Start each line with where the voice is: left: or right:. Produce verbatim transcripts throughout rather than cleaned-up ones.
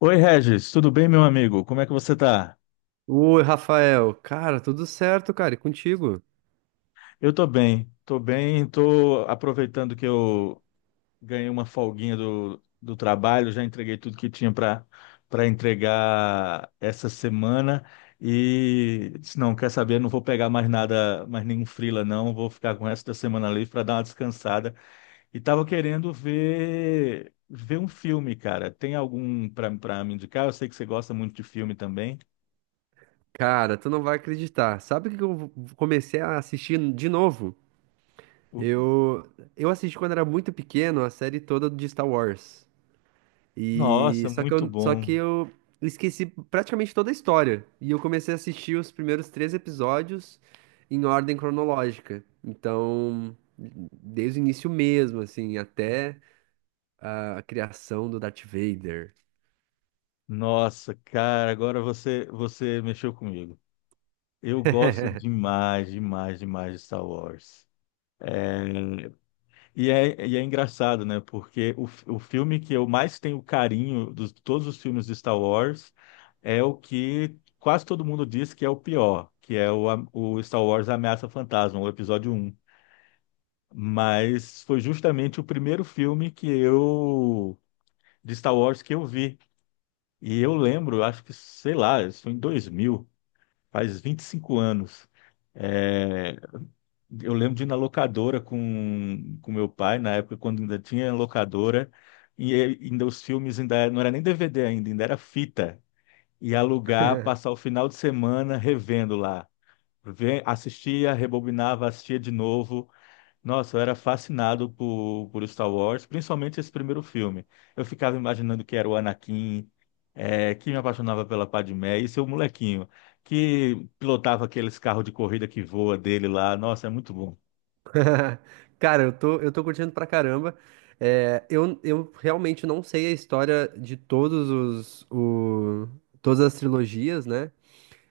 left: Oi, Regis, tudo bem, meu amigo? Como é que você tá?
right: Oi, Rafael. Cara, tudo certo, cara, e contigo?
left: Eu tô bem, tô bem, tô aproveitando que eu ganhei uma folguinha do, do trabalho, já entreguei tudo que tinha para para entregar essa semana e disse, não, quer saber, não vou pegar mais nada, mais nenhum freela não, vou ficar com o resto da semana livre para dar uma descansada. E tava querendo ver ver um filme, cara. Tem algum para para me indicar? Eu sei que você gosta muito de filme também.
right: Cara, tu não vai acreditar. Sabe o que que eu comecei a assistir de novo?
left: O-
right: Eu, eu assisti quando era muito pequeno a série toda de Star Wars. E
left: Nossa,
right: só que
left: muito
right: eu, só que
left: bom.
right: eu esqueci praticamente toda a história. E eu comecei a assistir os primeiros três episódios em ordem cronológica. Então, desde o início mesmo, assim, até a criação do Darth Vader.
left: Nossa, cara, agora você você mexeu comigo. Eu gosto demais, demais, demais de Star Wars. E é, e é engraçado, né? Porque o, f- o filme que eu mais tenho carinho dos todos os filmes de Star Wars é o que quase todo mundo diz que é o pior, que é o, a- o Star Wars Ameaça Fantasma, o episódio um. Mas foi justamente o primeiro filme que eu de Star Wars que eu vi. E eu lembro, acho que, sei lá, isso foi em dois mil. Faz vinte e cinco anos. É, eu lembro de ir na locadora com, com meu pai, na época quando ainda tinha locadora, e ainda os filmes ainda não era nem D V D ainda, ainda era fita. E alugar, passar o final de semana revendo lá. Ve- Assistia, rebobinava, assistia de novo. Nossa, eu era fascinado por, por Star Wars, principalmente esse primeiro filme. Eu ficava imaginando que era o Anakin, é, que me apaixonava pela Padmé, e seu molequinho, que pilotava aqueles carros de corrida que voa dele lá. Nossa, é muito bom.
right: Cara, eu tô, eu tô curtindo pra caramba. É, eu, eu realmente não sei a história de todos os, o, todas as trilogias, né?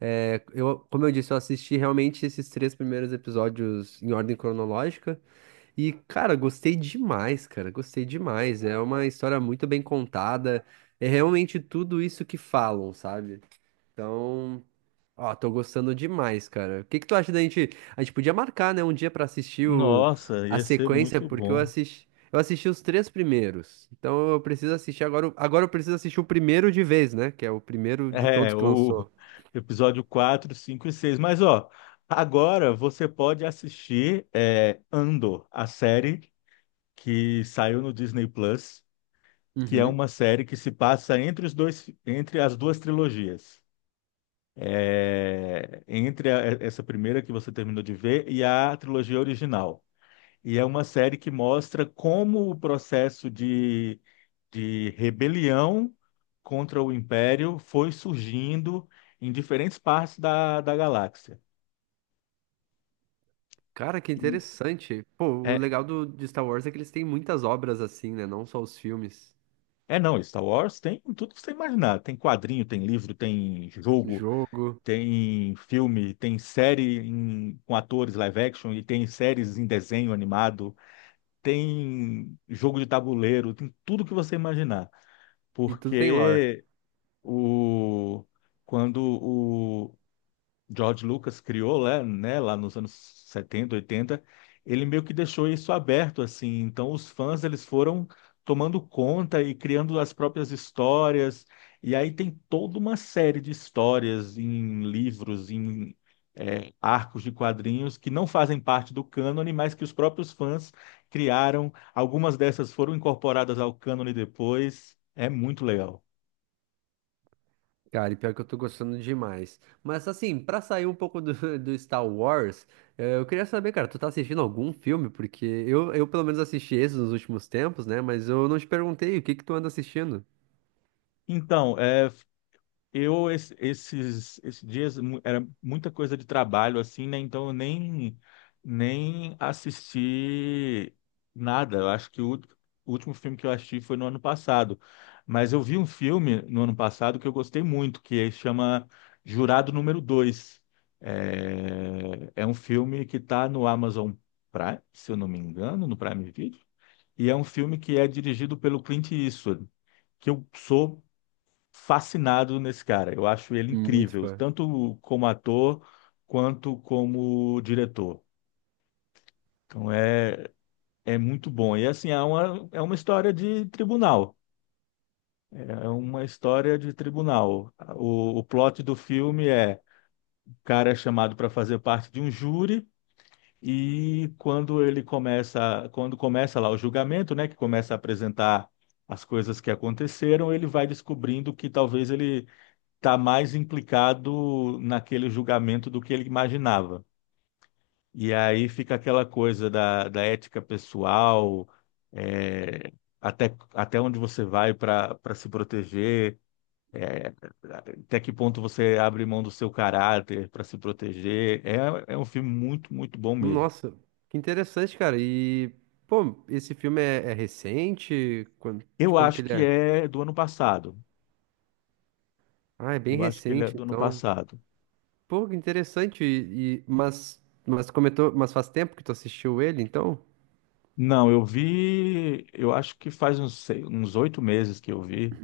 right: É, eu, como eu disse, eu assisti realmente esses três primeiros episódios em ordem cronológica. E, cara, gostei demais, cara. Gostei demais. É uma história muito bem contada. É realmente tudo isso que falam, sabe? Então. Ó, tô gostando demais, cara. O que que tu acha da gente? A gente podia marcar, né, um dia pra assistir o
left: Nossa,
right: a
left: ia ser
right: sequência,
left: muito
right: porque eu
left: bom.
right: assisti eu assisti os três primeiros. Então eu preciso assistir agora. o- Agora eu preciso assistir o primeiro de vez, né? Que é o primeiro de todos
left: É,
right: que
left: o
right: lançou.
left: episódio quatro, cinco e seis. Mas, ó, agora você pode assistir, é, Andor, a série que saiu no Disney Plus. Que é
right: Uhum.
left: uma série que se passa entre os dois, entre as duas trilogias. É, entre a- essa primeira que você terminou de ver e a trilogia original. E é uma série que mostra como o processo de, de rebelião contra o Império foi surgindo em diferentes partes da, da galáxia.
right: Cara, que
left: E
right: interessante. Pô, o
left: é,
right: legal do de Star Wars é que eles têm muitas obras assim, né? Não só os filmes,
left: é não, Star Wars tem tudo que você imaginar. Tem quadrinho, tem livro, tem jogo,
right: jogo
left: tem filme, tem série em- com atores live action e tem séries em desenho animado, tem jogo de tabuleiro, tem tudo que você imaginar.
right: e tudo tem lore.
left: Porque o quando George Lucas criou lá, né, lá nos anos setenta, oitenta, ele meio que deixou isso aberto assim. Então os fãs eles foram tomando conta e criando as próprias histórias. E aí tem toda uma série de histórias em livros, em, é, arcos de quadrinhos que não fazem parte do cânone, mas que os próprios fãs criaram. Algumas dessas foram incorporadas ao cânone depois. É muito legal.
right: Cara, e pior que eu tô gostando demais. Mas assim, pra sair um pouco do, do Star Wars, eh, eu queria saber, cara, tu tá assistindo algum filme? Porque eu, eu pelo menos assisti esses nos últimos tempos, né? Mas eu não te perguntei o que que tu anda assistindo.
left: Então, é Eu, es- esses, esses dias, mu- era muita coisa de trabalho, assim, né? Então, eu nem, nem assisti nada. Eu acho que o, ult- o último filme que eu assisti foi no ano passado. Mas eu vi um filme no ano passado que eu gostei muito, que chama Jurado Número Dois. É, é um filme que está no Amazon Prime, se eu não me engano, no Prime Video. E é um filme que é dirigido pelo Clint Eastwood, que eu sou fascinado nesse cara. Eu acho ele
right: Muito
left: incrível,
right: fã.
left: tanto como ator quanto como diretor. Então é, é muito bom. E assim, é uma, é uma história de tribunal. É uma história de tribunal. O, o plot do filme é o cara é chamado para fazer parte de um júri e quando ele começa, quando começa lá o julgamento, né, que começa a apresentar as coisas que aconteceram, ele vai descobrindo que talvez ele está mais implicado naquele julgamento do que ele imaginava. E aí fica aquela coisa da, da ética pessoal, é, até, até onde você vai para para se proteger, é, até que ponto você abre mão do seu caráter para se proteger. É, é um filme muito, muito bom mesmo.
right: Nossa, que interessante, cara. E, pô, esse filme é, é recente? Quando, de
left: Eu
right: quando que
left: acho
right: ele
left: que
right: é?
left: é do ano passado.
right: Ah, é bem
left: Eu acho que ele é
right: recente,
left: do ano
right: então.
left: passado.
right: Pô, que interessante. E, e- mas, mas comentou, mas faz tempo que tu assistiu ele, então?
left: Não, eu vi, eu acho que faz uns, sei- uns oito meses que eu vi.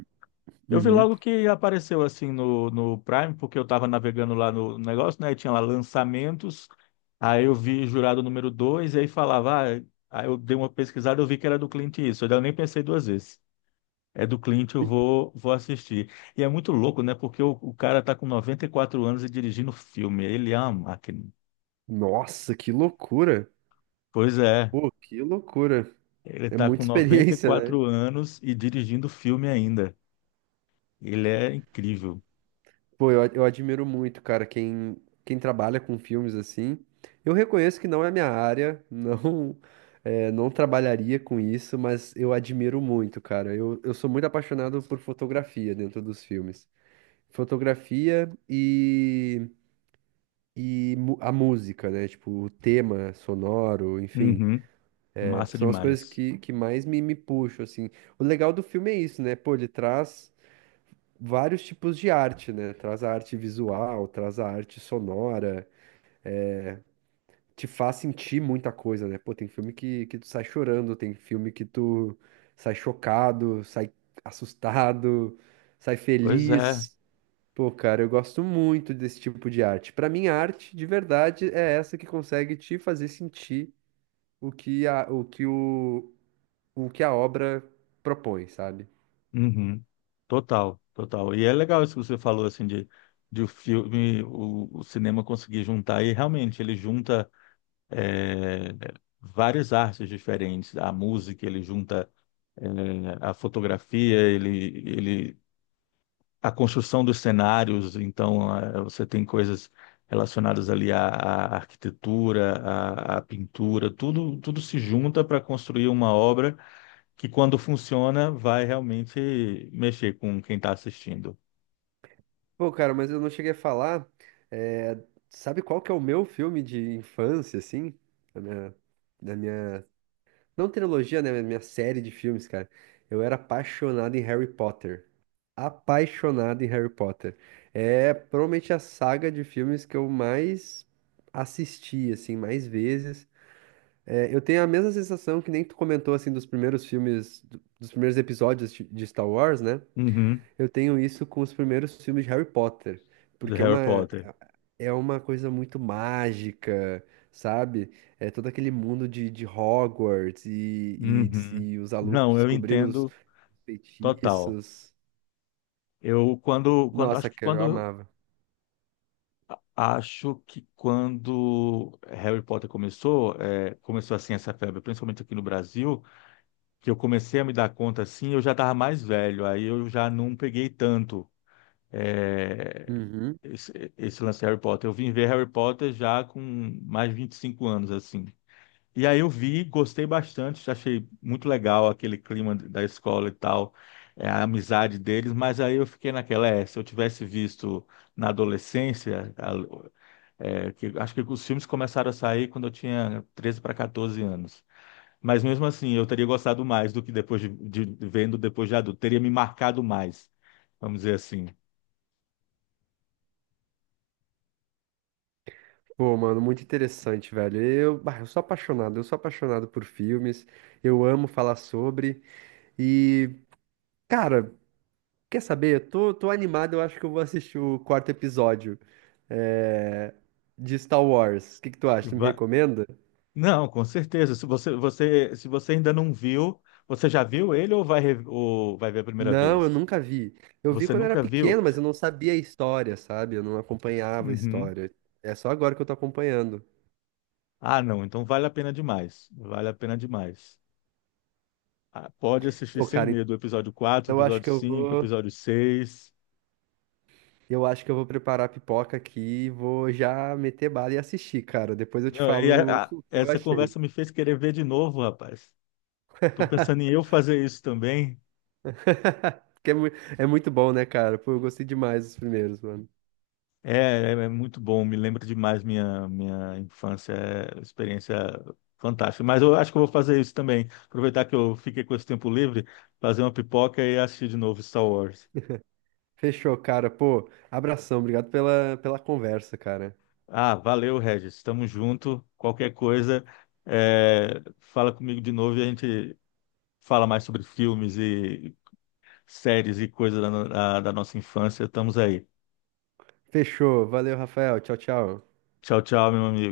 left: Eu vi
right: Uhum.
left: logo que apareceu assim no, no Prime, porque eu tava navegando lá no negócio, né? E tinha lá lançamentos. Aí eu vi Jurado Número Dois e aí falava, ah, aí eu dei uma pesquisada, eu vi que era do Clint Eastwood. Daí eu nem pensei duas vezes. É do Clint, eu vou, vou assistir. E é muito louco, né? Porque o, o cara tá com noventa e quatro anos e dirigindo filme. Ele é uma máquina.
right: Nossa, que loucura!
left: Pois é,
right: Pô, que loucura.
left: ele
right: É
left: tá com
right: muita
left: noventa e
right: experiência, né?
left: quatro anos e dirigindo filme ainda. Ele é incrível.
right: Pô, eu, eu admiro muito, cara, quem, quem trabalha com filmes assim. Eu reconheço que não é minha área, não, é, não trabalharia com isso, mas eu admiro muito, cara. Eu, eu sou muito apaixonado por fotografia dentro dos filmes. Fotografia e, e mu- a música, né? Tipo, o tema sonoro, enfim.
left: Uhum,
right: É,
left: massa
right: são as coisas
left: demais.
right: que, que mais me, me puxam, assim. O legal do filme é isso, né? Pô, ele traz vários tipos de arte, né? Traz a arte visual, traz a arte sonora, te faz sentir muita coisa, né? Pô, tem filme que, que tu sai chorando, tem filme que tu sai chocado, sai assustado, sai
left: Pois é.
right: feliz. Pô, cara, eu gosto muito desse tipo de arte. Pra mim, a arte de verdade é essa que consegue te fazer sentir o que a, o que o, o que a obra propõe, sabe?
left: Uhum. Total, total. E é legal isso que você falou, assim, de, de o filme, o, o cinema conseguir juntar, e realmente ele junta, é, várias artes diferentes, a música, ele junta, é, a fotografia, ele, ele a construção dos cenários, então, eh, você tem coisas relacionadas ali à, à arquitetura, à, à pintura, tudo, tudo se junta para construir uma obra que quando funciona vai realmente mexer com quem está assistindo.
right: Pô, cara, mas eu não cheguei a falar. é, sabe qual que é o meu filme de infância, assim? Da minha, da minha. Não trilogia, né? Mas minha série de filmes, cara. Eu era apaixonado em Harry Potter. Apaixonado em Harry Potter. É provavelmente a saga de filmes que eu mais assisti, assim, mais vezes. É, eu tenho a mesma sensação que nem tu comentou, assim, dos primeiros filmes, do- dos primeiros episódios de de Star Wars, né?
left: Uhum,
right: Eu tenho isso com os primeiros filmes de Harry Potter,
left: do
right: porque é
left: Harry
right: uma,
left: Potter.
right: é uma coisa muito mágica, sabe? É todo aquele mundo de, de Hogwarts e, e, des-
left: Uhum.
right: e os alunos
left: Não, eu
right: descobrindo os
left: entendo total.
right: feitiços.
left: Eu quando, quando
right: Nossa,
left: acho que
right: cara, eu
left: quando
right: amava.
left: acho que quando Harry Potter começou, eh, começou assim essa febre, principalmente aqui no Brasil, que eu comecei a me dar conta assim, eu já estava mais velho, aí eu já não peguei tanto, é,
right: Uhum.
left: esse, esse lance de Harry Potter. Eu vim ver Harry Potter já com mais de vinte e cinco anos, assim. E aí eu vi, gostei bastante, achei muito legal aquele clima da escola e tal, é, a amizade deles, mas aí eu fiquei naquela, é, se eu tivesse visto na adolescência, a- é, que, acho que os filmes começaram a sair quando eu tinha treze para quatorze anos. Mas mesmo assim, eu teria gostado mais do que depois de, de- vendo depois de adulto. Teria me marcado mais, vamos dizer assim.
right: Pô, mano, muito interessante, velho. Eu, bah, eu sou apaixonado, eu sou apaixonado por filmes, eu amo falar sobre. E, cara. Quer saber? Eu tô, tô animado, eu acho que eu vou assistir o quarto episódio eh, de Star Wars. O que que tu acha? Tu me
left: Va-
right: recomenda?
left: Não, com certeza. Se você, você, se você ainda não viu, você já viu ele ou vai, re- ou vai ver a primeira
right: Não, eu
left: vez?
right: nunca vi. Eu vi
left: Você
right: quando era
left: nunca viu?
right: pequeno, mas eu não sabia a história, sabe? Eu não acompanhava a
left: Uhum.
right: história. É só agora que eu tô acompanhando.
left: Ah, não. Então vale a pena demais. Vale a pena demais. Ah, pode assistir
right: Pô,
left: sem
right: cara,
left: medo. O episódio quatro,
right: então eu acho
left: episódio
right: que eu
left: cinco,
right: vou,
left: episódio seis.
right: eu acho que eu vou preparar a pipoca aqui e vou já meter bala e assistir, cara. Depois eu te
left: Não, e
right: falo
left: a- a-
right: o que eu
left: essa
right: achei.
left: conversa me fez querer ver de novo, rapaz. Tô pensando em eu fazer isso também.
right: Porque é, mu- é muito bom, né, cara? Pô, eu gostei demais dos primeiros, mano.
left: É, é é muito bom, me lembra demais minha, minha infância, é experiência fantástica. Mas eu acho que eu vou fazer isso também. Aproveitar que eu fiquei com esse tempo livre, fazer uma pipoca e assistir de novo Star Wars.
right: Fechou, cara. Pô, abração. Obrigado pela, pela conversa, cara.
left: Ah, valeu, Regis. Tamo junto. Qualquer coisa, é, fala comigo de novo e a gente fala mais sobre filmes e séries e coisas da, no- da da nossa infância. Estamos aí.
right: Fechou. Valeu, Rafael. Tchau, tchau.
left: Tchau, tchau, meu amigo.